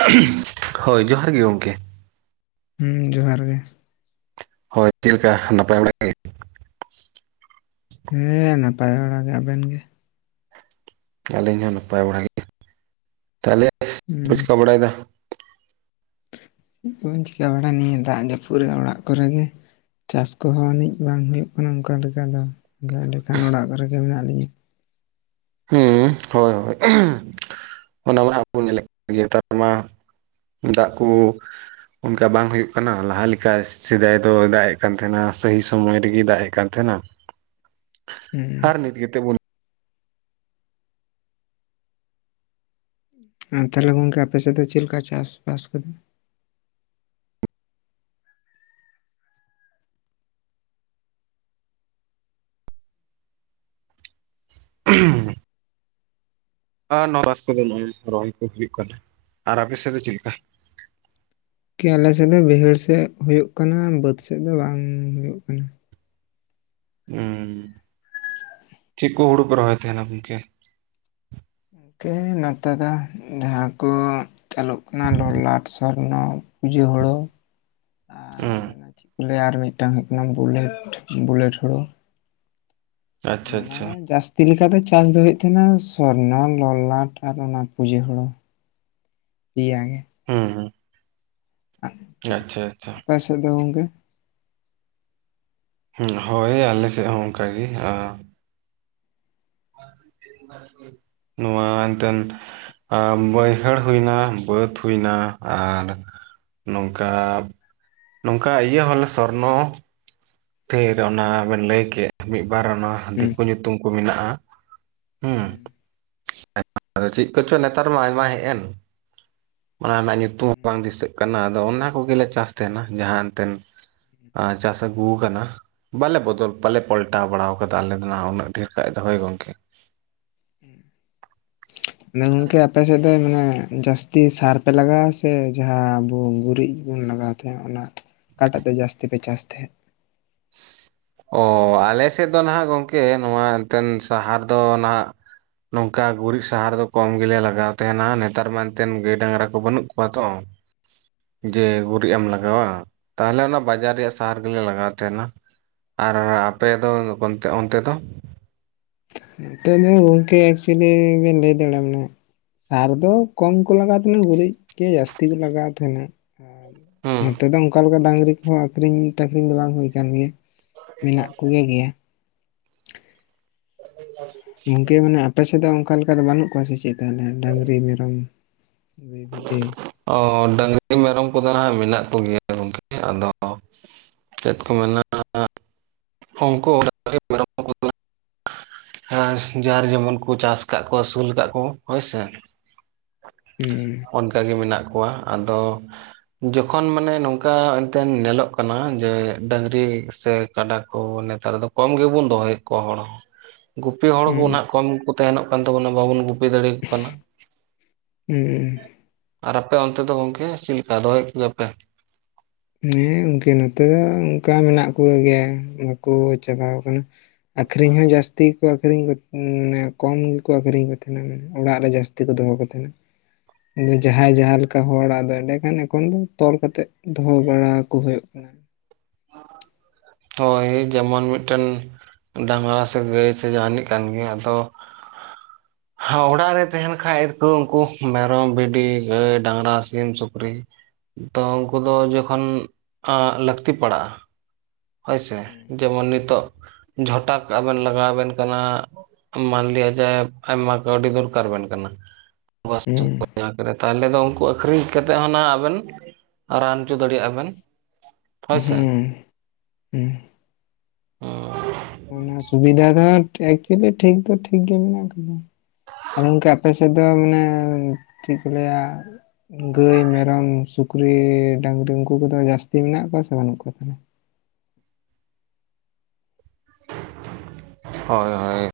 [unintelligible] ᱦᱳᱭ ᱡᱚᱦᱟᱨ ᱜᱮ ᱜᱚᱝᱠᱮ᱾ ᱦᱩᱸ ᱡᱚᱦᱟᱨ ᱜᱮ᱾ ᱦᱳᱭ ᱪᱮᱫ ᱞᱮᱠᱟ ᱱᱟᱯᱟᱭ ᱵᱟᱲ ᱜᱮ? ᱦᱮᱸ ᱱᱟᱯᱟᱭ ᱵᱟᱲᱟ ᱜᱮ, ᱟᱵᱮᱱ ᱜᱮ? ᱟᱹᱞᱤᱧ ᱦᱚᱸ ᱱᱟᱯᱟᱭ ᱵᱟᱲᱟ ᱜᱮ ᱛᱟᱦᱚᱞᱮ [unintelligible] ᱦᱩᱸ ᱪᱤᱠᱟᱹ ᱵᱟᱲᱟᱭ ᱫᱟ? ᱪᱮᱫ ᱠᱚᱵᱤᱱ ᱪᱤᱠᱟᱹ ᱵᱟᱲᱟᱭᱟ ᱱᱤᱭᱟᱹ ᱫᱟᱜ ᱡᱟᱹᱯᱩᱫ ᱨᱮ ᱚᱲᱟᱜ ᱠᱚᱨᱮ ᱜᱮ ᱪᱟᱥ ᱠᱚᱦᱚᱸ ᱟᱱᱤᱡ ᱵᱟᱝ ᱦᱩᱭᱩᱜ ᱠᱟᱱᱟ ᱚᱱᱠᱟ ᱞᱮᱠᱟ ᱫᱚ ᱟᱫᱚ ᱮᱸᱰᱮᱠᱷᱟᱱ ᱚᱲᱟᱜ ᱠᱚᱨᱮᱜᱮ ᱢᱮᱱᱟᱜ ᱞᱤᱧᱟᱹ᱾ ᱦᱩᱸ ᱦᱳᱭ ᱦᱳᱭ ᱚᱱᱟᱢᱟ [unintelligible] ᱧᱮᱞᱮᱫ [unintelligible] ᱢᱟ ᱫᱟᱜ ᱠᱚ ᱚᱱᱠᱟ ᱵᱟᱝ ᱦᱳᱭᱳᱜ ᱠᱟᱱᱟ ᱞᱟᱦᱟ ᱞᱮᱠᱟ ᱥᱮᱫᱟᱭ ᱫᱚᱭ ᱫᱟᱜ ᱮᱫ ᱠᱟᱱ ᱛᱟᱦᱮᱸᱱᱟ ᱥᱟᱹᱦᱤ ᱥᱚᱢᱚᱭ ᱨᱮᱜᱮ ᱫᱟᱜᱮᱜ ᱠᱟᱱ ᱛᱟᱦᱮᱸᱱᱟ ᱟᱨ ᱦᱩᱸ ᱱᱤᱛ ᱜᱮᱛᱚ ᱵᱚᱱ ᱟᱨ ᱛᱟᱦᱚᱞᱮ ᱜᱚᱢᱠᱮ ᱟᱯᱮ ᱥᱮᱫ ᱫᱚ ᱪᱮᱞᱮᱠᱟ ᱪᱟᱥᱵᱟᱥ ᱠᱚᱫᱚ? [unintelligible] ᱟᱨ ᱱᱚᱣᱟ ᱵᱟᱥ ᱠᱚᱫᱚ ᱱᱚᱜ-ᱚᱭ ᱨᱚᱦᱚᱭ ᱠᱚ ᱦᱩᱭᱩᱜ ᱠᱟᱱᱟ ᱟᱨ ᱟᱯᱮ ᱥᱮᱫ ᱫᱚ ᱪᱮᱫ ᱞᱮᱠᱟ? ᱠᱮ ᱟᱞᱮᱥᱮᱫ ᱫᱚ ᱵᱟᱹᱭᱦᱟᱹᱲ ᱥᱮᱫ ᱦᱳᱭᱳᱜ ᱠᱟᱱᱟ ᱵᱟᱹᱫᱽ ᱥᱮᱫ ᱫᱚ ᱵᱟᱝ ᱦᱳᱭᱳᱜ ᱠᱟᱱᱟ᱾ ᱦᱩᱸ ᱪᱤᱜ ᱠᱚ ᱦᱩᱲᱩ ᱠᱚ ᱨᱚᱦᱚᱭ ᱛᱟᱦᱮᱸᱱᱟ ᱜᱚᱢᱠᱮ? ᱜᱚᱢᱠᱮ ᱱᱚᱛᱮ ᱫᱚ ᱡᱟᱦᱟᱸ ᱠᱚ ᱪᱟᱹᱞᱩᱜ ᱠᱟᱱᱟ ᱞᱚᱞᱟᱴ, ᱥᱚᱨ ᱱᱚ ᱯᱩᱡᱟᱹ ᱦᱳᱲᱳ ᱟᱨ ᱦᱩᱸ, ᱚᱱᱟ ᱪᱮᱫ ᱠᱚ ᱞᱟᱹᱭᱟ ᱟᱨ ᱢᱤᱫᱴᱟᱝ ᱦᱩᱭᱩᱜ ᱠᱟᱱᱟ ᱵᱩᱞᱮᱴ ᱵᱩᱞᱮᱴ ᱦᱳᱲᱳ, ᱟᱪᱪᱷᱟ ᱱᱟᱱᱟ ᱟᱪᱪᱷᱟ ᱦᱮ ᱡᱟᱥ ᱛᱤ ᱞᱮᱠᱟ ᱫᱚ ᱪᱟᱥ ᱫᱚ ᱦᱩᱭᱩᱜ ᱛᱟᱦᱮᱸᱱᱟ ᱥᱚᱨᱱᱚ ᱞᱚᱞᱟᱴ ᱟᱨ ᱚᱱᱟ ᱯᱩᱡᱟᱹ ᱦᱳᱲᱳ᱾ ᱯᱮᱭᱟᱜᱮ᱾ ᱦᱩᱸ ᱦᱩᱸ᱾ [unintelligible] ᱟᱪᱪᱷᱟ ᱟᱪᱪᱷᱟ᱾ ᱟᱯᱮ ᱥᱮᱫ ᱫᱚ ᱜᱚᱢᱠᱮ? ᱦᱩᱸ ᱦᱳᱭ ᱟᱞᱮᱥᱮᱫ ᱦᱚᱸ ᱚᱱᱠᱟᱜᱮ ᱟᱨ [unintelligible] ᱱᱚᱣᱟ ᱮᱱᱛᱮᱱ ᱟ ᱵᱟᱹᱭᱦᱟᱹᱲ ᱦᱩᱭᱱᱟ ᱵᱟᱹᱫᱽ ᱦᱩᱭᱱᱟ ᱟᱨ ᱱᱚᱝᱠᱟ ᱱᱚᱝᱠᱟ ᱤᱭᱟᱹ ᱦᱚᱸᱞᱮ ᱥᱚᱨᱱᱚ ᱛᱷᱤᱨ ᱚᱱᱟ ᱵᱮᱱ ᱞᱟᱹᱭ ᱠᱮᱫ ᱢᱤᱫᱵᱟᱨ ᱚᱱᱟ ᱦᱩᱸ ᱫᱤᱠᱩ ᱧᱩᱛᱩᱢ ᱠᱚ ᱢᱮᱱᱟᱜ-ᱟ ᱦᱩᱸ [unintelligible] ᱟᱫᱚ ᱪᱮᱫ ᱠᱚᱪᱚ ᱱᱮᱛᱟᱨ ᱢᱟ ᱟᱭᱢᱟ ᱦᱮᱡ ᱮᱱ, ᱚᱱᱟ ᱨᱮᱱᱟᱜ ᱧᱩᱛᱩᱢ ᱦᱚᱸ ᱵᱟᱝ ᱫᱤᱥᱟᱹᱜ ᱠᱟᱱᱟ ᱟᱫᱚ ᱚᱱᱟ ᱠᱚᱜᱮᱞᱮ ᱪᱟᱥ ᱛᱟᱦᱮᱸᱱᱟ ᱡᱟᱦᱟᱸ ᱮᱱᱛᱮᱱ ᱟᱨ ᱪᱟᱥ ᱟ ᱜᱩ ᱟᱠᱟᱱᱟ ᱵᱟᱞᱮ ᱵᱚᱫᱚᱞ ᱵᱟᱞᱮ ᱯᱟᱞᱴᱟᱣ ᱵᱟᱲᱟᱣ ᱠᱟᱫᱟ ᱟᱞᱮ ᱫᱚ ᱱᱟᱦᱟᱜ ᱩᱱᱟᱹᱜ ᱰᱷᱮᱨ ᱠᱷᱟᱡ ᱫᱚ ᱦᱩᱭ ᱜᱚᱝᱠᱮ᱾ [unintelligible] ᱢᱟᱱᱮ ᱜᱚᱝᱠᱮ ᱟᱯᱮᱥᱮᱫ ᱫᱚ ᱢᱟᱱᱮ ᱡᱟᱹᱥᱛᱤ ᱥᱟᱨ ᱯᱮ ᱞᱟᱜᱟᱣᱟ ᱥᱮ ᱡᱟᱦᱟᱸ ᱟᱵᱚ ᱜᱩᱨᱤᱡ ᱵᱚᱱ ᱞᱟᱜᱟᱣ ᱛᱮ ᱚᱱᱟ ᱚᱠᱟᱴᱟᱜ ᱛᱮ ᱡᱟᱹᱥᱛᱤ ᱯᱮ ᱪᱟᱥ ᱛᱟᱦᱮᱸᱫ? ᱚᱻ ᱟᱞᱮ ᱥᱮᱫ ᱫᱚ ᱱᱟᱦᱟᱜ ᱜᱚᱢᱠᱮ ᱱᱚᱣᱟ ᱮᱱᱛᱮᱱ ᱥᱟᱦᱟᱨ ᱫᱚ ᱱᱟᱦᱟᱜ ᱱᱚᱝᱠᱟ ᱜᱩᱨᱤᱡ ᱥᱟᱦᱟᱨ ᱫᱚ ᱠᱚᱢ ᱜᱮᱞᱮ ᱞᱟᱜᱟᱣ ᱛᱟᱦᱮᱸᱱᱟ ᱱᱮᱛᱟᱨ ᱢᱟ ᱮᱱᱛᱮᱱ ᱜᱟᱹᱭ ᱰᱟᱝᱜᱨᱟ ᱠᱚ ᱵᱟᱹᱱᱩᱜ ᱠᱚᱣᱟ ᱛᱚ, ᱡᱮ ᱜᱩᱨᱤᱡ ᱮᱢ ᱞᱟᱜᱟᱣᱟ ᱛᱟᱦᱚᱞᱮ ᱚᱱᱟ ᱵᱟᱡᱟᱨ ᱨᱮᱭᱟᱜ ᱥᱟᱦᱟᱨ ᱜᱮᱞᱮ ᱞᱟᱜᱟᱣ ᱛᱟᱦᱮᱸᱱᱟ᱾ ᱟᱨ ᱟᱯᱮ ᱫᱚ ᱠᱚᱱᱛᱮ ᱚᱱᱛᱮ ᱫᱚ? ᱱᱚᱛᱮ ᱫᱚ ᱜᱚᱢᱠᱮ ᱮᱠᱪᱩᱭᱮᱞᱤ ᱵᱤᱱ ᱞᱟᱹᱭ ᱫᱟᱲᱮᱭᱟᱜ-ᱟ ᱢᱟᱱᱮ ᱥᱟᱨ ᱫᱚ ᱠᱚᱢ ᱠᱚ ᱞᱟᱜᱟᱣ ᱛᱟᱦᱮᱸᱱᱟ ᱜᱩᱨᱤᱡ ᱜᱮ ᱡᱟᱹᱥᱛᱤ ᱠᱚ ᱞᱟᱜᱟᱣ ᱛᱟᱦᱮᱸᱱᱟ᱾ ᱟᱨ ᱦᱩᱸ ᱱᱚᱛᱮ ᱫᱚ ᱚᱱᱠᱟ ᱞᱮᱠᱟ ᱰᱟᱹᱝᱨᱤ ᱠᱚᱦᱚ ᱟᱠᱷᱨᱤᱧ ᱴᱟᱠᱷᱨᱤᱧ ᱫᱚ ᱵᱟᱝ ᱦᱩᱭ ᱟᱠᱟᱱ ᱜᱮᱭᱟ᱾ ᱢᱮᱱᱟᱜ ᱠᱚᱜᱮ ᱜᱮᱭᱟ, ᱚᱱ ᱱᱟᱜᱮ ᱜᱚᱝᱠᱮ ᱢᱟᱱᱮ ᱟᱯᱮ ᱥᱮᱫ ᱫᱚ ᱚᱝᱠᱟ ᱞᱮᱠᱟ ᱜᱮ ᱵᱟᱹᱱᱩᱜ ᱠᱚᱣᱟ ᱥᱮ ᱪᱮᱫ ᱛᱟᱦᱮᱞᱮ ᱰᱟᱺᱜᱽᱨᱤ, ᱢᱮᱨᱚᱢ, ᱵᱷᱤ ᱵᱷᱤᱰᱤ? ᱚ ᱰᱟᱺᱜᱽᱨᱤ ᱢᱮᱨᱚᱢ ᱠᱚᱫᱚ ᱱᱷᱟᱸᱜ ᱢᱮᱱᱟᱜ ᱠᱚᱜᱮᱭᱟ ᱜᱚᱝᱠᱮ ᱟᱫᱚ ᱪᱮᱫ ᱠᱚ ᱢᱮᱱᱟᱜ-ᱟ, ᱩᱸᱠᱳ ᱰᱟᱺᱜᱽᱨᱤ ᱢᱮᱨᱚᱢ ᱠᱳᱫᱳ ᱟᱥ ᱡᱟᱨ ᱡᱮᱢᱚᱱ ᱠᱚ ᱪᱟᱥ ᱠᱟᱜ ᱠᱚᱣᱟ ᱟᱹᱥᱩᱞ ᱠᱟᱜ ᱠᱚ ᱦᱳᱭᱥᱮ᱾ ᱦᱩᱸ ᱚᱱᱠᱟ ᱜᱮ ᱢᱮᱱᱟᱜ ᱠᱚᱣᱟ, ᱟᱫᱚ ᱡᱚᱠᱷᱚᱱ ᱢᱟᱱᱮ ᱱᱚᱝᱠᱟ ᱮᱱᱛᱮᱱ ᱱᱮᱞᱚᱜ ᱠᱟᱱᱟ ᱡᱮ ᱰᱟᱺᱜᱽᱨᱤ ᱥᱮ ᱠᱟᱰᱟ ᱠᱚ ᱱᱮᱛᱟᱨ ᱫᱚ ᱠᱚᱢ ᱜᱮᱵᱚᱱ ᱫᱚᱦᱚᱭᱮᱜ ᱠᱚᱣᱟ ᱦᱚᱲ ᱦᱚᱸ ᱾ ᱜᱩᱯᱤ ᱦᱚᱲ ᱠᱚ ᱦᱩᱸ ᱱᱷᱟᱸᱜ ᱠᱚᱢ ᱜᱮᱠᱩ ᱛᱟᱦᱮᱸᱱᱚᱜ ᱠᱟᱱ ᱛᱟᱵᱚᱱᱟ, ᱵᱟᱵᱚᱱ ᱜᱩᱯᱤ ᱫᱟᱲᱮᱭᱟᱠᱚ ᱠᱟᱱᱟ ᱾ ᱦᱩᱸ ᱩᱸ᱾ ᱟᱨ ᱟᱯᱮ ᱚᱱᱛᱮ ᱫᱚ ᱜᱚᱝᱠᱮ ᱪᱤᱫ ᱞᱮᱠᱟ ᱫᱚᱦᱚᱭᱮᱫ ᱠᱚᱜᱮᱭᱟ ᱯᱮ? ᱦᱮᱸ ᱚᱝᱠᱮ ᱱᱚᱛᱮ ᱫᱚ ᱚᱝᱠᱟ ᱢᱮᱱᱟᱜ ᱠᱚᱜᱮᱭᱟ ᱵᱟᱠᱳ ᱪᱟᱵᱟᱣᱟᱠᱟᱱᱟ ᱾ ᱟᱹᱠᱨᱤᱧ ᱦᱚᱸ ᱡᱟᱹᱥᱛᱤ ᱜᱮᱠᱚ ᱟᱹᱠᱷᱨᱤᱧ ᱠᱚ, ᱩᱸ ᱢᱟᱱᱮ ᱠᱚᱢ ᱜᱮᱠᱚ ᱟᱹᱠᱷᱨᱤᱧ ᱠᱚ ᱛᱟᱦᱮᱸᱱᱟ ᱢᱟᱱᱮ ᱚᱲᱟᱜ ᱨᱮ ᱡᱟᱹᱥ ᱛᱤ ᱠᱚ ᱫᱚᱦᱚ ᱠᱚ ᱛᱟᱦᱮᱸᱱᱟ ᱾ ᱟᱫᱚ ᱡᱟᱦᱟᱸᱭ ᱡᱟᱦᱟᱸ ᱞᱮᱠᱟ ᱦᱚᱲᱼᱟᱜ ᱫᱚ ᱮᱸᱰᱮ ᱠᱷᱟᱱ ᱮᱠᱷᱚᱱ ᱫᱚ ᱛᱚᱞ ᱠᱟᱛᱮᱜ ᱫᱚᱦᱚ ᱵᱟᱲᱟ ᱠᱚ ᱦᱳᱭᱳᱜ ᱠᱟᱱᱟ ᱾ ᱟ ᱦᱳᱭ ᱡᱮᱢᱚᱱ ᱢᱤᱫᱴᱟᱹᱱ ᱰᱟᱺᱜᱽᱨᱟ ᱥᱮ ᱜᱟᱹᱭ ᱥᱮ ᱡᱟᱦᱟᱸᱱᱤᱡ ᱠᱟᱱ ᱜᱮ, ᱟᱫᱚ ᱦᱟᱸ ᱚᱲᱟᱜ ᱨᱮ ᱛᱟᱦᱮᱸᱱ ᱠᱷᱟᱡ ᱫᱚᱠᱚ ᱩᱱᱠᱩ ᱢᱮᱨᱚᱢ, ᱵᱷᱤᱰᱤ, ᱜᱟᱹᱭ, ᱰᱟᱺᱜᱽᱨᱟ, ᱥᱤᱢ, ᱥᱩᱠᱨᱤ ᱛᱚ ᱩᱝᱠᱩ ᱫᱚ ᱡᱚᱠᱷᱚᱱ ᱟᱸᱜ ᱞᱟᱹᱠᱛᱤ ᱯᱟᱲᱟᱜᱼᱟ, ᱦᱳᱭ ᱥᱮ ᱡᱮᱢᱚᱱ ᱱᱤᱛᱚᱜ ᱡᱷᱚᱴᱟᱠ ᱟᱵᱮᱱ ᱞᱟᱜᱟᱣ ᱟᱵᱮᱱ ᱠᱟᱱᱟ, ᱢᱟᱱ ᱞᱤᱭᱟ ᱡᱟᱭᱼᱵ ᱟᱭᱢᱟ ᱠᱟᱹᱣᱰᱤ ᱫᱚᱨᱠᱟᱨ ᱟᱵᱮᱱ ᱠᱟᱱᱟ, ᱜᱚᱥᱛᱳᱠ ᱦᱩᱸ [unintelligible] ᱡᱟᱠ ᱨᱮ ᱛᱟᱦᱮᱞᱮ ᱫᱚ ᱩᱱᱠᱩ ᱟᱠ ᱟᱹᱠᱷᱨᱤᱧ ᱠᱟᱛᱮᱜ ᱦᱚᱸ ᱱᱟ ᱟᱵᱮᱱ ᱨᱟᱱ ᱪᱚ ᱫᱟᱲᱮᱭᱟᱜᱼᱟ ᱵᱮᱱ ᱾ ᱦᱩᱸ ᱾ ᱦᱩᱸ ᱾ ᱚᱱᱟ ᱥᱩᱵᱤᱫᱷᱟ ᱫᱷᱚᱴ ᱮᱠ ᱪᱩᱞᱤ ᱴᱷᱤᱠ ᱫᱚ ᱴᱷᱤᱠ ᱜᱮ ᱢᱮᱱᱟᱜ ᱟᱠᱟᱫᱟ ᱾ ᱟᱫᱚ ᱜᱚᱝᱠᱮ ᱟᱯᱮ ᱥᱮᱫ ᱫᱚ ᱢᱟᱱᱮ ᱪᱮᱜ ᱠᱚ ᱞᱟᱹᱭᱼᱟ, ᱜᱟᱹᱭ, ᱢᱮᱨᱚᱢ, ᱥᱩᱠᱨᱤ, ᱰᱟᱺᱜᱽᱨᱤᱢ, ᱩᱱᱠᱩ ᱠᱚᱫᱚ ᱡᱟᱹᱥᱛᱤ ᱢᱮᱱᱟᱜ ᱠᱚᱣᱟ ᱥᱮ ᱵᱟᱹᱱᱩᱜ ᱠᱚᱣᱟ ᱛᱟᱦᱮᱞᱮ? ᱦᱚᱭ ᱦᱚᱭ,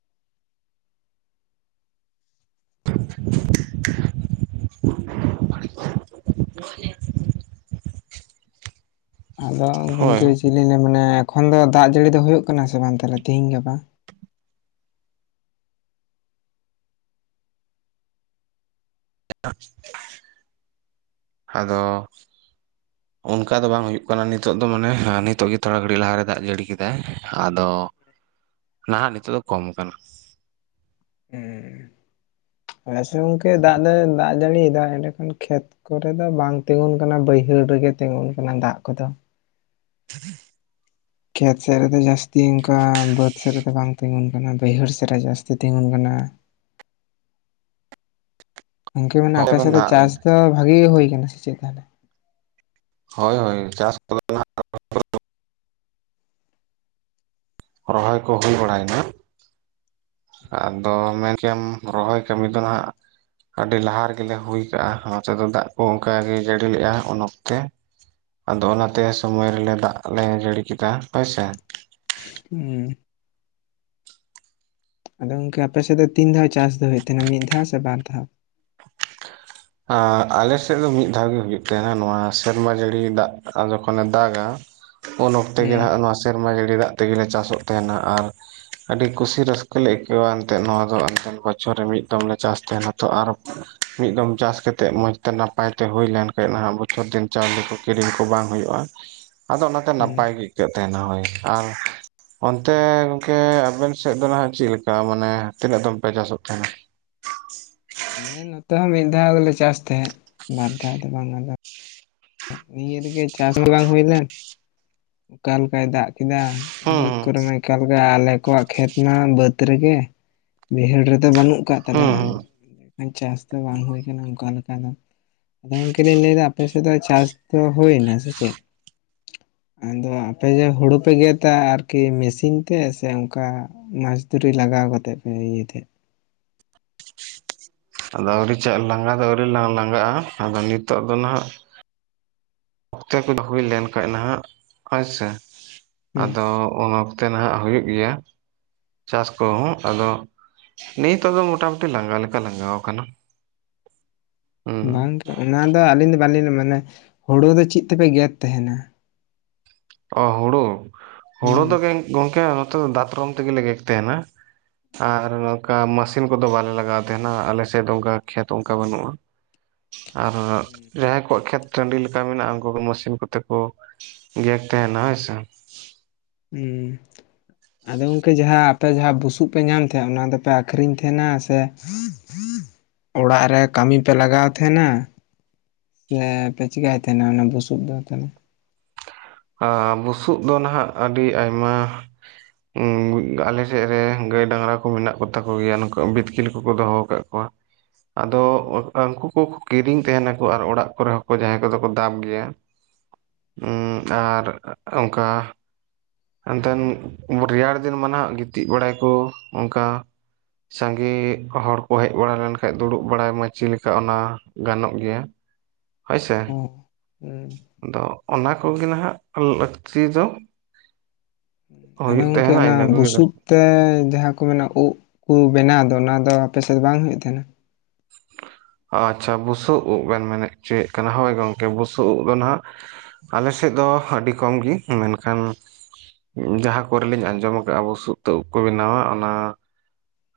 [unintelligible] ᱵᱟᱲᱜᱤ, [unintelligible] ᱠᱷᱳᱞᱮ, ᱟᱫᱚ ᱜᱚᱝᱠᱮ ᱪᱮᱫ ᱞᱤᱧ ᱞᱟᱹᱭᱼᱟ, ᱢᱟᱱᱮ ᱮᱠᱷᱚᱱ ᱫᱚ ᱫᱟᱜ ᱡᱟᱹᱲᱤ ᱫᱚ ᱦᱩᱭᱩᱜ ᱠᱟᱱᱟ ᱥᱮ ᱵᱟᱝ ᱛᱟᱦᱮᱞᱮ ᱛᱮᱦᱤᱧ ᱜᱟᱯᱟ? [unintelligible] ᱟᱫᱚ ᱚᱱᱠᱟ ᱫᱚ ᱵᱟᱝ ᱦᱩᱭᱩᱜ ᱠᱟᱱᱟ ᱱᱤᱛᱚᱜ ᱫᱚ ᱢᱟᱱᱮ ᱟᱸ ᱱᱤᱛᱚᱜ ᱜᱮ ᱛᱷᱚᱲᱟ ᱜᱷᱟᱹᱲᱤᱡ ᱞᱟᱦᱟ ᱨᱮ ᱫᱟᱜ ᱡᱟᱹᱲᱤ ᱠᱮᱫᱟᱭ ᱟᱫᱚ ᱱᱟᱦᱟᱸᱜ ᱱᱤᱛᱚᱜ ᱫᱚ ᱠᱚᱢ ᱟᱠᱟᱱᱟ ᱾ ᱟᱪᱪᱷᱟ ᱜᱚᱝᱠᱮ ᱫᱟᱜ ᱫᱚᱭ ᱫᱟᱜ ᱡᱟᱹᱲᱤ ᱭᱮᱫᱟ ᱮᱸᱰᱮ ᱠᱷᱳᱱ ᱠᱷᱮᱛ ᱠᱚᱨᱮ ᱫᱚ ᱵᱟᱝ ᱛᱤᱸᱜᱩᱱ ᱠᱟᱱᱟ ᱵᱟᱹᱭᱦᱟᱹᱲ ᱨᱮᱜᱮ ᱛᱤᱸᱜᱩᱱ ᱠᱟᱱᱟ ᱫᱟᱜ ᱠᱚᱫᱚ ᱾ [inaudible] ᱠᱷᱮᱛ ᱥᱮᱫ ᱨᱮᱫᱚ ᱡᱟᱹᱥᱛᱤ ᱚᱝᱠᱟ ᱵᱟᱹᱫᱽ ᱥᱮᱫ ᱨᱮᱫᱚ ᱵᱟᱝ ᱛᱤᱸᱜᱩᱱ ᱠᱟᱱᱟ, ᱵᱟᱹᱭᱦᱟᱹᱲ ᱥᱮᱫ ᱨᱮ ᱡᱟᱹᱥᱛᱤ ᱛᱤᱸᱜᱩᱱ ᱠᱟᱱᱟ ᱾ [inaudible] ᱜᱚᱝᱠᱮ ᱢᱟᱱᱮ ᱟᱯᱮ ᱥᱮᱫ ᱫᱚ ᱪᱟᱥ ᱫᱚ ᱵᱷᱟᱜᱮ ᱜᱮ ᱦᱩᱭ ᱠᱟᱱᱟ ᱥᱮ ᱪᱮᱫ, ᱛᱟᱦᱮᱞᱮ? ᱦᱳᱭ ᱦᱳᱭ ᱪᱟᱥ ᱠᱚᱫᱚ ᱱᱷᱟᱜ [unintelligible] ᱨᱚᱦᱚᱭ ᱠᱚ ᱦᱩᱭ ᱵᱟᱲᱟᱭᱮᱱᱟ, ᱟᱫᱚ ᱢᱮᱱ ᱠᱮᱭᱟᱢ ᱨᱚᱦᱚᱭ ᱠᱟᱹᱢᱤ ᱫᱚ ᱱᱷᱟᱸᱜ, ᱟᱹᱰᱤ ᱞᱟᱦᱟ ᱨᱮᱜᱮᱞᱮ ᱦᱩᱭᱠᱟᱜᱼᱟ ᱱᱚᱛᱮ ᱫᱚ ᱫᱟᱜ ᱠᱚ ᱚᱝᱠᱟ ᱜᱮ ᱡᱟᱹᱲᱤ ᱞᱮᱜᱼᱟᱭ ᱩᱱ ᱚᱠᱛᱮ ᱾ ᱟᱫᱚ ᱚᱱᱟᱛᱮ ᱥᱚᱢᱚᱭ ᱨᱮᱞᱮ ᱫᱟᱜ ᱞᱮ ᱡᱟᱹᱲᱤ ᱠᱮᱫᱟ ᱦᱳᱭᱥᱮ? ᱩᱸ [inaudible] ᱟᱫᱚ ᱜᱚᱝᱠᱮ ᱟᱯᱮᱥᱮᱫ ᱫᱚ ᱛᱤᱱ ᱫᱷᱟᱣ ᱪᱟᱥ ᱫᱚ ᱦᱩᱭᱩᱜ ᱛᱟᱦᱮᱱᱟ ᱢᱤᱫ ᱫᱷᱟᱣ ᱥᱮ ᱵᱟᱨ ᱫᱷᱟᱣ᱾ ᱟ ᱟᱞᱮᱥᱮᱫ ᱫᱚ ᱢᱤᱫ ᱫᱷᱟᱣ ᱜᱮ ᱦᱩᱭᱩᱜ ᱛᱟᱦᱮᱸᱱᱟ ᱱᱚᱣᱟ ᱥᱮᱨᱢᱟ ᱡᱟᱹᱲᱤ ᱫᱟᱜ ᱡᱚᱠᱷᱚᱱᱮ ᱫᱟᱜᱟ ᱾ ᱩᱱ ᱚᱠᱛᱮ ᱦᱩᱸ ᱜᱮ ᱦᱟᱸᱜ ᱱᱚᱣᱟ ᱥᱮᱨᱢᱟ ᱡᱟᱹᱲᱤ ᱫᱟᱜ ᱛᱮᱜᱮ ᱪᱟᱥᱚᱜ ᱛᱟᱦᱮᱱᱟ ᱟᱨ ᱟᱹᱰᱤ ᱠᱩᱥᱤ ᱨᱟᱹᱥᱠᱟᱹ ᱞᱮ ᱟᱹᱭᱠᱟᱹᱣᱟ ᱮᱱᱛᱮᱜ ᱱᱚᱣᱟ ᱫᱚ ᱚᱱᱛᱮᱱ ᱵᱚᱪᱷᱚᱨ ᱢᱤᱫ ᱫᱚᱢ ᱞᱮ ᱪᱟᱥ ᱛᱟᱦᱮᱱᱟ ᱛᱚ ᱟᱨ [unintelligible] ᱪᱟᱥ ᱠᱟᱛᱮᱜ ᱢᱚᱸᱡᱽ ᱛᱮ ᱱᱟᱯᱟᱭ ᱛᱮ ᱦᱩᱭ ᱞᱮᱱᱠᱷᱟᱱ ᱱᱟᱦᱟᱜ ᱵᱚᱪᱷᱚᱨ ᱫᱤᱱ ᱪᱟᱣᱞᱮ ᱠᱚ ᱠᱤᱨᱤᱧ ᱠᱚ ᱵᱟᱝ ᱦᱩᱭᱩᱜᱼᱟ᱾ ᱟᱫᱚ ᱚᱱᱟᱛᱮ ᱦᱩᱸ ᱱᱟᱯᱟᱭ ᱜᱤ ᱟᱹᱭᱠᱟᱹᱜ ᱛᱟᱦᱮᱸᱱᱟ ᱦᱳᱭ ᱟᱨᱼᱼ ᱚᱱᱛᱮ ᱜᱚᱝᱠᱮ ᱟᱵᱮᱱ ᱥᱮᱫ ᱫᱚ ᱱᱟᱦᱟᱜ ᱪᱮᱫ ᱞᱮᱠᱟ ᱢᱟᱱᱮ ᱛᱤᱱᱟᱹᱜ ᱫᱚᱢ ᱯᱮ ᱪᱟᱥᱚᱜ ᱛᱟᱦᱮᱸᱱᱟ? ᱟᱞᱮ ᱱᱚᱛᱮ ᱦᱚᱸ ᱢᱤᱫ ᱫᱷᱟᱣ ᱜᱮᱞᱮ ᱪᱟᱥ ᱛᱟᱦᱮᱸᱫ, ᱵᱟᱨ ᱫᱷᱟᱣ ᱫᱚ ᱵᱟᱝ ᱟᱫᱚ᱾ ᱱᱤᱭᱟᱹ ᱨᱮᱜᱮ ᱪᱟᱥ ᱢᱟ ᱜᱮ ᱵᱟᱝ ᱦᱩᱭ ᱞᱮᱱ ᱚᱠᱟ ᱞᱮᱠᱟᱭ ᱫᱟᱜ ᱠᱮᱫᱟ᱾ ᱦᱩᱸ ᱵᱟᱹᱫᱽ ᱦᱩᱸ ᱠᱚᱨᱮᱢᱟ ᱮᱠᱟᱞ ᱜᱮ ᱟᱞᱮ ᱠᱚᱣᱟᱜ ᱠᱷᱮᱛ ᱢᱟ ᱵᱟᱹᱫᱽ ᱨᱮᱜᱮ᱾ ᱵᱟᱹᱭᱦᱟᱹᱲ ᱨᱮᱫᱚ ᱵᱟᱹᱱᱩᱜ ᱠᱟᱫ ᱦᱩᱸ ᱛᱟᱞᱮᱭᱟ ᱦᱩᱸ ᱪᱟᱥ ᱫᱚ ᱵᱟᱝ ᱦᱩᱭ ᱠᱟᱱᱟ ᱚᱱᱠᱟ ᱞᱮᱠᱟ ᱫᱚ᱾ ᱟᱫᱚ ᱜᱚᱝᱠᱮ ᱞᱤᱧ ᱞᱟᱹᱭᱫᱟ ᱟᱯᱮ ᱥᱮᱫ ᱫᱚ ᱪᱟᱥ ᱫᱚ ᱦᱩᱭᱱᱟ ᱥᱮ ᱪᱮᱫ? ᱟᱫᱚ ᱟᱯᱮ ᱡᱮ ᱦᱩᱲᱩ ᱯᱮ ᱜᱮᱫᱟ ᱟᱨᱠᱤ ᱢᱮᱥᱤᱱ ᱛᱮ ᱥᱮ ᱚᱱᱠᱟᱼᱼ ᱢᱟᱥ ᱫᱷᱩᱨᱤ ᱞᱟᱜᱟᱣ ᱠᱟᱛᱮᱫ ᱯᱮ ᱤᱭᱟᱹ ᱛᱟᱦᱮᱸᱫ? ᱟᱫᱚ ᱟᱹᱣᱨᱤ ᱪᱟᱜ ᱞᱟᱸᱜᱟ ᱫᱚ ᱟᱹᱣᱨᱤ ᱞᱟᱝ ᱞᱟᱜᱟᱜᱼᱟ, ᱟᱫᱚ ᱱᱤᱛᱚᱜ ᱫᱚ ᱱᱟᱦᱟᱜᱼᱼ ᱚᱠᱛᱮ ᱠᱚᱫᱚ ᱦᱩᱭ ᱞᱮᱱ ᱠᱷᱟᱡ ᱱᱟᱦᱟᱜ ᱦᱳᱭᱥᱮ ᱦᱩᱸ ᱟᱫᱚ ᱩᱱ ᱚᱠᱼᱼ ᱛᱮ ᱱᱟᱦᱟᱜ ᱦᱩᱭᱩᱜ ᱜᱮᱭᱟ᱾ ᱪᱟᱥ ᱠᱚᱦᱚᱸ ᱟᱫᱚ ᱱᱤᱛᱚᱜ ᱫᱚ ᱢᱚᱴᱟᱢᱩᱴᱤ ᱞᱟᱸᱜᱟ ᱞᱮᱠᱟ ᱞᱟᱸᱜᱟᱣ ᱟᱠᱟᱱᱟ᱾ ᱵᱟᱝ ᱜᱮ ᱚᱱᱟ ᱫᱚ ᱟᱹᱞᱤᱧ ᱫᱚ ᱵᱟᱹᱞᱤᱧ ᱢᱟᱱᱮ ᱦᱩᱲᱩ ᱫᱚ ᱪᱮᱫ ᱛᱮᱯᱮ ᱜᱮᱫ ᱛᱟᱦᱮᱸᱱᱟ? ᱚ ᱦᱩᱲᱩ ᱦᱩᱲᱩ ᱫᱚ ᱦᱩᱸ ᱜᱮᱝ ᱜᱚᱝᱠᱮ ᱱᱚᱛᱮ ᱫᱚ ᱫᱟᱛᱨᱚᱢ ᱛᱮᱜᱮ ᱞᱮ ᱜᱮᱫ ᱛᱟᱦᱮᱸᱱᱟ᱾ ᱟᱨ ᱱᱚᱝᱠᱟ ᱢᱟᱹᱥᱤᱱ ᱠᱚᱫᱚ ᱵᱟᱞᱮ ᱞᱟᱜᱟᱣ ᱛᱟᱦᱮᱸᱱᱟ ᱟᱞᱮ ᱥᱮᱫ ᱚᱱᱠᱟ ᱠᱷᱮᱛ ᱚᱱᱠᱟ ᱵᱟᱹᱱᱩᱜᱼᱟ᱾ ᱦᱮᱸ [unintelligible] ᱟᱨ ᱡᱟᱦᱟᱸᱭ ᱠᱚᱣᱟᱜ ᱠᱷᱮᱛ ᱴᱟᱺᱰᱤ ᱞᱮᱠᱟ ᱢᱮᱱᱟᱜᱼᱟ ᱩᱱᱠᱩ ᱫᱚ ᱢᱟᱹᱥᱤᱱ ᱠᱚᱛᱮ ᱠᱚ ᱜᱮᱫᱼᱼ ᱛᱟᱦᱮᱸᱱᱟ ᱦᱳᱭ ᱥᱮ᱾ ᱦᱩᱸ ᱾ ᱟᱫᱚ ᱜᱚᱝᱠᱮ ᱡᱟᱦᱟᱸ ᱟᱯᱮ ᱡᱟᱦᱟᱸ ᱵᱩᱥᱩᱵ ᱯᱮ ᱧᱟᱢ ᱛᱟᱦᱮᱸᱫ ᱚᱱᱟ ᱫᱚᱯᱮ ᱟᱹᱠᱷᱨᱤᱧ ᱛᱟᱦᱮᱸᱱᱟ ᱥᱮᱼᱼ ᱚᱲᱟᱜ ᱨᱮ ᱠᱟᱹᱢᱤ ᱯᱮ ᱞᱟᱜᱟᱣ ᱛᱟᱦᱮᱸᱱᱟ᱾ ᱛᱟᱦᱚᱞᱮ ᱯᱮ ᱪᱤᱠᱟᱹᱭ ᱛᱟᱦᱮᱸᱱᱟ ᱚᱱᱟ ᱵᱩᱥᱩᱵ ᱫᱚ ᱛᱟᱦᱚᱞᱮ? ᱟ ᱵᱩᱥᱩᱵ ᱫᱚ ᱱᱟᱦᱟᱜ ᱟᱹᱰᱤ ᱟᱭᱢᱟᱼᱼ ᱩᱸ ᱟᱞᱮ ᱥᱮᱫ ᱨᱮ ᱜᱟᱹᱭ ᱰᱟᱝᱨᱟ ᱠᱚ ᱢᱮᱱᱟᱜ ᱠᱚᱛᱟ ᱠᱚ ᱜᱮᱭᱟ ᱱᱚᱝᱠᱟ ᱵᱤᱛᱠᱤᱞ ᱠᱚᱠᱚ ᱫᱚᱦᱚ ᱟᱠᱟᱫ ᱠᱚᱣᱟ᱾ ᱟᱫᱚ ᱚᱱᱠᱟᱱ ᱠᱩᱼᱼ ᱩᱱᱠᱩ ᱠᱤᱨᱤᱧ ᱛᱟᱦᱮᱸᱱᱟᱠᱚ ᱟᱨ ᱚᱲᱟᱜ ᱠᱚᱨᱮ ᱦᱚᱸᱠᱚ ᱡᱟᱦᱟᱸᱭ ᱠᱚᱫᱚ ᱠᱚ ᱫᱟᱵ ᱜᱮᱭᱟ᱾ ᱟᱨ ᱚᱱᱠᱟᱼᱼ ᱮᱱᱛᱮᱱ ᱨᱮᱭᱟᱲ ᱫᱤᱱ ᱢᱟ ᱱᱟᱦᱟᱜ ᱜᱤᱛᱤᱡ ᱵᱟᱲᱟᱭᱠᱚ ᱚᱱᱠᱟ᱾ ᱥᱟᱸᱜᱮ ᱦᱚᱲ ᱠᱚ ᱦᱮᱡ ᱵᱟᱲᱟ ᱞᱮᱱ ᱠᱷᱟᱡ ᱫᱩᱲᱩᱵ ᱵᱟᱲᱟᱭ ᱢᱟᱹᱪᱤ ᱞᱮᱠᱟ ᱚᱱᱟ ᱜᱟᱱᱚᱜ ᱜᱮᱭᱟ᱾ [unintelligible] ᱦᱳᱭᱥᱮ, ᱚ ᱦᱩᱸ ᱟᱫᱚ ᱚᱱᱟ ᱠᱚᱜᱮ ᱱᱟᱦᱟᱜ ᱞᱟᱹᱠᱛᱤ ᱫᱚ᱾ ᱟᱫᱚ ᱦᱩᱭᱩᱜ ᱜᱚᱝᱠᱮ ᱛᱟᱦᱮᱱᱟ ᱚᱱᱟ ᱤᱱᱟᱹ ᱠᱚᱜᱮ ᱵᱩᱥᱩᱵ᱾ ᱛᱮ ᱡᱟᱦᱟᱸ ᱠᱚ ᱢᱮᱱᱟ ᱩᱵ ᱠᱚ ᱵᱮᱱᱟᱣ ᱫᱚ ᱚᱱᱟ ᱫᱚ ᱟᱯᱮ ᱥᱮᱫ ᱫᱚ ᱵᱟᱝ ᱦᱩᱭᱩᱜ ᱛᱟᱦᱮᱸᱱᱟ? ᱟᱪᱪᱷᱟ ᱵᱩᱥᱩᱵ ᱩᱵ ᱵᱮᱱ ᱢᱮᱱᱮᱫ ᱦᱚᱪᱚᱭᱮᱫ ᱠᱟᱱᱟ ᱦᱳᱭ ᱜᱚᱝᱠᱮ ᱵᱩᱥᱩᱵ ᱩᱵ ᱫᱚ ᱱᱟᱦᱟᱸᱜᱼᱼ ᱟᱞᱮ ᱥᱮᱫ ᱫᱚ ᱟᱹᱰᱤ ᱠᱚᱢ ᱜᱤ, ᱢᱮᱱᱠᱷᱟᱱ, ᱡᱟᱦᱟᱸ ᱠᱚᱨᱮ ᱞᱤᱧ ᱟᱸᱡᱚᱢ ᱟᱠᱟᱼᱟ ᱵᱩᱥᱩᱵ ᱛᱮ ᱩᱵ ᱠᱚ ᱵᱮᱱᱟᱣᱟ᱾ ᱚᱱᱟ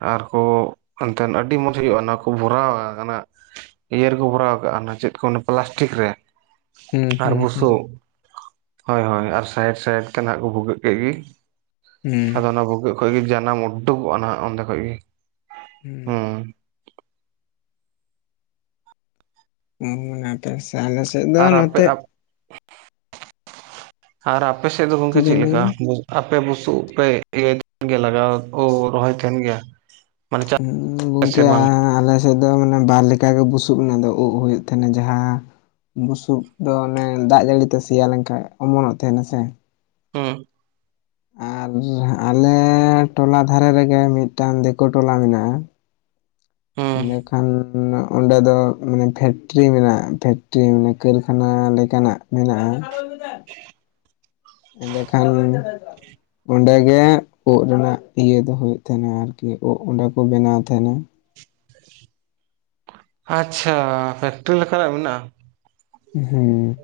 ᱟᱨᱠᱚᱸ ᱮᱱᱛᱮᱱ ᱟᱹᱰᱤ ᱢᱚᱸᱡᱽ ᱦᱩᱭᱩᱜᱼᱟ᱾ ᱚᱱᱟ ᱠᱚ ᱵᱷᱚᱨᱟᱣᱟ ᱚᱱᱟ ᱤᱭᱟᱹ ᱨᱮᱠᱚ ᱵᱷᱚᱨᱟᱣ ᱠᱟᱜᱼᱟ ᱚᱱᱟ ᱪᱮᱫ ᱠᱚ ᱚᱱᱟ [unintelligible] ᱯᱞᱟᱥᱴᱤᱠ ᱨᱮ ᱦᱩᱸ ᱟᱨ ᱦᱩᱸ ᱦᱩᱸ ᱵᱩᱥᱩᱵ᱾ ᱦᱳᱭ ᱦᱳᱭ ᱟᱨ ᱥᱟᱭᱤᱰ ᱥᱟᱭᱤᱰ ᱛᱮ ᱱᱟᱦᱟᱜ ᱠᱚ ᱵᱷᱩᱜᱟᱹᱜ ᱠᱮᱫ ᱜᱮ᱾ ᱦᱩᱸ ᱟᱫᱚ ᱚᱱᱟ ᱵᱷᱩᱜᱟᱹᱜ ᱠᱷᱚᱡ ᱜᱮ ᱡᱟᱱᱟᱢ ᱩᱰᱩᱠᱚᱜᱼᱟ ᱱᱟᱦᱟᱜ ᱚᱱᱟ ᱚᱸᱰᱮ ᱠᱷᱚᱡ ᱜᱮ ᱦᱩᱸ᱾ ᱚᱱᱟ ᱛᱮ ᱥᱮ ᱟᱞᱮ ᱥᱮᱫ ᱫᱚ ᱟᱨ ᱟᱯᱮ ᱱᱚᱛᱮ ᱟᱨ ᱟᱯᱮ ᱥᱮᱫ ᱫᱚ ᱜᱚᱝᱠᱮ ᱪᱮᱫ ᱪᱮ ᱵᱮᱱ ᱞᱮᱠᱟ? ᱞᱟᱹᱭᱫᱟ ᱟᱯᱮ ᱵᱩᱥᱩᱵ ᱩᱵᱽ ᱯᱮ ᱤᱭᱟᱹᱭ ᱜᱮ ᱞᱟᱜᱟᱣ ᱳ ᱨᱚᱦᱚᱭ ᱛᱟᱦᱮᱸᱱ ᱜᱮᱭᱟ? ᱢᱟᱱᱮ ᱪᱟᱥ [unintelligible] ᱥᱮ ᱜᱚᱝᱠᱮ ᱵᱟᱝ [unintelligible] ᱟᱞᱮ ᱥᱮᱫ ᱫᱚ ᱢᱟᱱᱮ ᱵᱟᱨ ᱞᱮᱠᱟ ᱜᱮ ᱵᱩᱥᱩᱵᱽ ᱨᱮᱱᱟᱜ ᱫᱚ ᱩᱵᱽ ᱦᱩᱭᱩᱜ ᱛᱟᱦᱮᱸᱱᱟ᱾ ᱡᱟᱦᱟᱸ ᱵᱩᱥᱩᱵ ᱫᱚ ᱚᱱᱮ ᱫᱟᱜ ᱡᱟᱹᱲᱤᱛᱮ ᱥᱮᱭᱟ ᱞᱮᱱᱠᱷᱟᱱ ᱚᱢᱚᱱᱚᱜ ᱛᱟᱦᱮᱱᱟ ᱥᱮ᱾ ᱦᱮᱸ᱾ ᱟᱨ ᱟᱞᱮ ᱴᱚᱞᱟ ᱫᱷᱟᱨᱮ ᱨᱮᱜᱮ ᱢᱤᱫᱴᱟᱝ ᱫᱤᱠᱩ ᱴᱚᱞᱟ ᱢᱮᱱᱟᱜ-ᱟ᱾ ᱦᱩᱸ ᱤᱱᱟᱹ ᱠᱷᱟᱱ ᱚᱸᱰᱮ ᱫᱚ ᱢᱟᱱᱮ ᱯᱷᱮᱠᱴᱨᱤ ᱢᱮᱱᱟᱜ-ᱟ ᱯᱷᱮᱠᱴᱨᱤ ᱚᱱᱮ ᱠᱟᱹᱨᱠᱷᱟᱱᱟ ᱞᱮᱠᱟᱱᱟᱜ ᱢᱮᱱᱟᱜ-ᱟ᱾ [inaudible] ᱮᱸᱰᱮ ᱠᱷᱟᱱ ᱚᱸᱰᱮ ᱜᱮ ᱩᱫ ᱨᱮᱱᱟᱜ ᱤᱭᱟᱹ ᱫᱚ ᱦᱩᱭᱩᱜ ᱛᱟᱦᱮᱱᱟ ᱟᱨᱠᱤ ᱩᱫ ᱚᱸᱰᱮ ᱠᱚ ᱵᱮᱱᱟᱣ ᱛᱟᱦᱮᱱᱟ᱾ ᱟᱪᱪᱷᱟ ᱯᱷᱮᱠᱴᱨᱤ ᱞᱮᱠᱟᱱᱟᱜ ᱢᱮᱱᱟᱜᱼᱟ? ᱦᱩᱸ᱾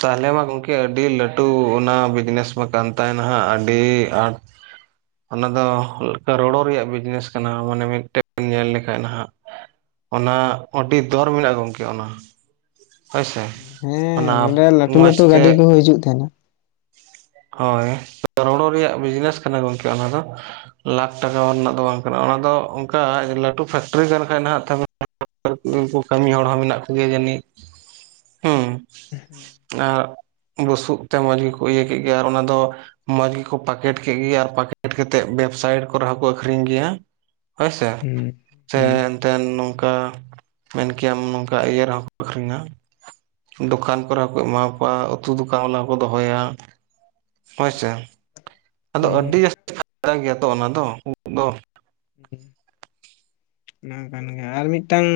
ᱛᱟᱦᱚᱞᱮ ᱢᱟ ᱜᱚᱝᱠᱮ ᱟᱹᱰᱤ ᱞᱟᱹᱴᱩ ᱚᱱᱟ ᱵᱤᱡᱽᱱᱮᱥ ᱢᱟ ᱠᱟᱱ ᱛᱟᱭᱱᱟᱦᱟᱜ ᱟᱹᱰᱤ ᱟᱸᱴ ᱚᱱᱟ ᱫᱚ ᱠᱟᱨᱚᱲᱚ ᱨᱮᱭᱟᱜ ᱵᱤᱡᱽᱱᱮᱥ ᱠᱟᱱᱟ ᱢᱟᱱᱮ ᱢᱤᱫᱴᱮᱱ ᱧᱮᱞ ᱞᱮᱠᱷᱟᱡ ᱱᱟᱦᱟᱜ᱾ ᱚᱱᱟ ᱟᱹᱰᱤ ᱫᱚᱨ ᱢᱮᱱᱟᱜ-ᱟ ᱜᱚᱝᱠᱮ ᱚᱱᱟ᱾ ᱦᱳᱭᱥᱮ ᱦᱮᱸ ᱚᱱᱟ ᱱᱚᱸᱰᱮ ᱞᱟᱹᱴᱩ ᱢᱚᱡᱽ ᱞᱟᱹᱴᱩ ᱛᱮ ᱜᱟᱹᱰᱤ ᱠᱚᱦᱚᱸ ᱦᱤᱡᱩᱜ ᱛᱟᱦᱮᱱᱟ᱾ ᱦᱳᱭ ᱠᱟᱨᱚᱲᱚ ᱨᱮᱭᱟᱜ ᱵᱤᱡᱽᱱᱮᱥ ᱠᱟᱱᱟ ᱜᱚᱝᱠᱮ ᱚᱱᱟ ᱫᱚ᱾ ᱞᱟᱠᱷ ᱴᱟᱠᱟ ᱨᱮᱱᱟᱜ ᱫᱚ ᱵᱟᱝ ᱠᱟᱱᱟ ᱚᱱᱟᱫᱚ ᱚᱱᱠᱟ ᱞᱟᱹᱴᱩ ᱯᱷᱮᱠᱴᱨᱤ ᱠᱟᱱ ᱠᱷᱟᱡ ᱱᱟᱦᱟᱜ ᱩᱱᱠᱩ ᱠᱟᱹᱢᱤ ᱦᱚᱲ ᱦᱚᱸ ᱢᱮᱱᱟᱜ ᱠᱚ ᱜᱮᱭᱟ ᱡᱟᱱᱤᱡ ᱦᱩᱸ [inaudible] ᱟᱨ ᱵᱩᱥᱩᱵ ᱛᱮ ᱢᱚᱸᱡᱽ ᱜᱮᱠᱚ ᱤᱭᱟᱹ ᱠᱮᱫ ᱜᱮ ᱟᱨ ᱚᱱᱟᱫᱚ ᱢᱚᱸᱡᱽ ᱜᱮᱠᱚ ᱯᱟᱠᱮᱴ ᱠᱮᱫ ᱜᱮ ᱟᱨ ᱯᱟᱠᱮᱴ ᱠᱟᱛᱮᱫ ᱳᱭᱮᱵᱥᱟᱭᱤᱴ ᱠᱚᱨᱮ ᱦᱚᱸᱠᱚ ᱟᱹᱠᱷᱨᱤᱧ ᱜᱮᱭᱟ᱾ ᱦᱳᱭ ᱥᱮ᱾ ᱦᱩᱸ ᱪᱮ ᱦᱩᱸ ᱮᱱᱛᱮ ᱱᱚᱝᱠᱟ ᱢᱮᱱ ᱠᱮᱭᱟᱢ ᱱᱚᱝᱠᱟ ᱤᱭᱟᱹ ᱨᱮᱦᱚᱸ ᱠᱚ ᱟᱹᱠᱷᱨᱤᱧᱟ᱾ ᱫᱚᱠᱟᱱ ᱠᱚᱨᱮ ᱦᱚᱸᱠᱚ ᱮᱢᱟᱣ ᱠᱚᱣᱟ ᱩᱛᱩ ᱫᱚᱠᱟᱱ ᱟᱣᱞᱟ ᱦᱚᱸᱠᱚ ᱫᱚᱦᱚᱭᱟ᱾ ᱦᱳᱭ ᱦᱩᱸ ᱥᱮ ᱟᱫᱚ ᱦᱩᱸ ᱟᱹᱰᱤ ᱡᱟᱹᱥᱛᱤ [inaudible] ᱜᱮᱭᱟ ᱛᱚ ᱚᱱᱟ ᱫᱚ ᱩᱫ ᱫᱚ᱾ [inaudible] ᱠᱟᱱ ᱜᱮᱭᱟ ᱟᱨ ᱢᱤᱫᱴᱟᱝ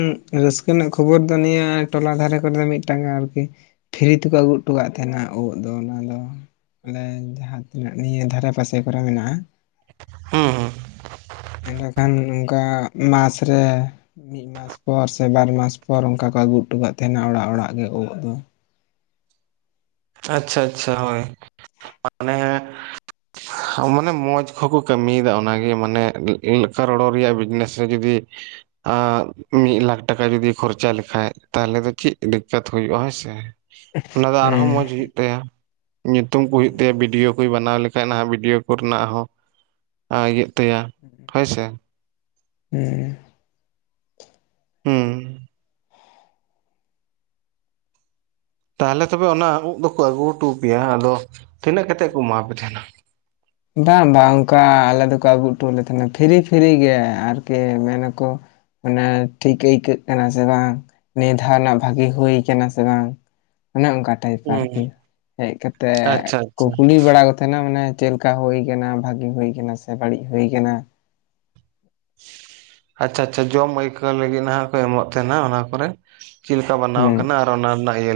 ᱨᱟᱹᱥᱠᱟᱹ ᱨᱮᱱᱟᱜ ᱠᱷᱚᱵᱚᱨ ᱫᱚ ᱱᱤᱭᱟᱹ ᱴᱚᱞᱟ ᱫᱷᱟᱨᱮ ᱠᱚᱨᱮ ᱫᱚ ᱢᱤᱫᱴᱟᱝ ᱟᱨᱠᱤ ᱯᱷᱨᱤ ᱛᱮᱠᱚ ᱟᱹᱜᱩ ᱦᱚᱴᱚᱜ ᱠᱟᱱ ᱛᱟᱦᱮᱱᱟ ᱩᱸᱫ ᱫᱚ ᱚᱱᱟ ᱫᱚ᱾ ᱟᱞᱮ ᱡᱟᱦᱟᱸ ᱛᱤᱱᱟᱹᱜ ᱱᱤᱭᱟᱹ ᱫᱷᱟᱨᱮ ᱯᱟᱥᱮ ᱠᱚᱨᱮ ᱢᱮᱱᱟᱜ-ᱟ᱾ ᱦᱩᱸ ᱦᱩᱸ᱾ ᱮᱰᱮᱠᱷᱟᱱ ᱱᱚᱝᱠᱟ ᱢᱟᱥ ᱨᱮ ᱢᱤᱫ ᱢᱟᱥ ᱢᱟᱥ ᱯᱚᱨ ᱥᱮ ᱵᱟᱨ ᱢᱟᱥ ᱯᱚᱨ ᱚᱱᱠᱟ ᱠᱚ ᱟᱹᱜᱩ ᱦᱚᱴᱚ ᱠᱟᱫ ᱛᱟᱦᱮᱱᱟ ᱚᱲᱟᱜ ᱚᱲᱟᱜ ᱜᱮ ᱳᱫ ᱫᱚ᱾ ᱟᱪᱪᱷᱟ ᱟᱪᱪᱷᱟ ᱦᱳᱭ ᱢᱟᱱᱮ ᱢᱟᱱᱮ ᱢᱚᱸᱡᱽ ᱠᱚᱠᱚ ᱠᱟᱹᱢᱤᱭᱮᱫᱟ ᱚᱱᱟᱜᱮ ᱢᱟᱱᱮ ᱠᱟᱨᱚᱲᱚ ᱨᱮᱭᱟᱜ ᱵᱤᱡᱽᱱᱮᱥ ᱨᱮ ᱡᱩᱫᱤ ᱢᱤᱫ ᱞᱟᱠᱷ ᱴᱟᱠᱟ ᱡᱩᱫᱤ ᱠᱷᱚᱨᱪᱟ ᱞᱮᱠᱷᱟᱡ ᱛᱟᱦᱚᱞᱮ ᱫᱚ ᱪᱮᱫ ᱫᱤᱠᱟᱛ ᱦᱩᱭᱩᱜ-ᱟ ᱦᱮᱸᱥᱮ᱾ ᱚᱱᱟ ᱫᱚ ᱦᱮᱸ ᱟᱨᱦᱚᱸ ᱢᱚᱸᱡᱽ ᱦᱩᱭᱩᱜ ᱛᱟᱭᱟ ᱧᱩᱛᱩᱢ ᱠᱚ ᱦᱩᱭᱩᱜ ᱛᱟᱭᱟ ᱵᱷᱤᱰᱭᱳ ᱠᱚᱭ ᱵᱮᱱᱟᱣ ᱞᱮᱠᱷᱟᱡ ᱱᱟᱦᱟᱜ ᱤᱭᱟᱹ ᱠᱚ ᱨᱮᱱᱟᱜ ᱦᱚᱸ, ᱟ ᱤᱭᱟᱹᱜ ᱛᱟᱭᱟ᱾ ᱟᱪᱪᱷᱟ᱾ ᱦᱩᱸ᱾ ᱦᱩᱸ᱾ ᱛᱟᱦᱚᱸᱞᱮ ᱛᱚᱵᱮ ᱚᱱᱟ ᱩᱫ ᱫᱚᱠᱚ ᱟᱹᱜᱩ ᱦᱚᱴᱚ ᱟᱯᱮᱭᱟ, ᱟᱫᱚ ᱛᱤᱱᱟᱹᱜ ᱠᱟᱛᱮ ᱠᱚ ᱮᱢᱟ ᱯᱮ ᱛᱟᱦᱮᱸᱱᱟ? ᱵᱟᱝ ᱵᱟᱝ ᱚᱱᱠᱟ ᱟᱞᱮ ᱫᱚᱠᱚ ᱟᱹᱜᱩ ᱦᱚᱴᱚᱣᱟᱞᱮ ᱛᱟᱦᱮᱸᱱᱟ ᱯᱷᱤᱨᱤ ᱯᱷᱤᱨᱤ ᱜᱮ ᱟᱨᱠᱤ ᱢᱮᱱᱟᱠᱚ ᱢᱟᱱᱮ ᱴᱷᱤᱠ ᱟᱹᱭᱠᱟᱹᱜ ᱠᱟᱱᱟ ᱥᱮ ᱵᱟᱝ, ᱱᱤᱭᱟᱹ ᱫᱷᱟᱣ ᱨᱮᱱᱟᱜ ᱵᱷᱟᱹᱜᱤ ᱦᱩᱭ ᱠᱟᱱᱟ ᱥᱮ ᱵᱟᱝ᱾ ᱚᱱᱮ ᱚᱱᱠᱟ ᱴᱟᱭᱤᱯ ᱦᱩᱸ ᱟᱨᱠᱤ, ᱦᱮᱡ ᱠᱟᱛᱮᱜ ᱟᱪᱪᱷᱟ ᱠᱚ ᱟᱪᱪᱷᱟ ᱠᱩᱞᱤ ᱵᱟᱲᱟ ᱠᱚ ᱛᱟᱦᱮᱸᱱᱟ ᱢᱟᱱᱮ ᱪᱮᱫ ᱠᱟ ᱦᱩᱭ ᱠᱟᱱᱟ ᱵᱷᱟᱜᱤ ᱦᱩᱭ ᱠᱟᱱᱟ ᱥᱮ ᱵᱟᱹᱲᱤᱡ ᱦᱩᱭ ᱠᱟᱱᱟ᱾ ᱟᱪᱪᱷᱟ ᱟᱪᱪᱷᱟ ᱡᱚᱢ ᱟᱹᱭᱠᱟᱹᱣ ᱞᱟᱹᱜᱤᱫ ᱱᱟᱦᱟᱸᱜ ᱠᱚ ᱮᱢᱚᱜ ᱛᱟᱦᱮᱸᱱᱟ ᱚᱱᱟ ᱠᱚᱨᱮ᱾ ᱪᱤᱫ ᱞᱮᱠᱟ ᱵᱟᱱᱟᱣ ᱦᱩᱸ ᱟᱠᱟᱱᱟ ᱟᱨ ᱚᱱᱟ ᱨᱮᱱᱟᱜ ᱜᱮᱞ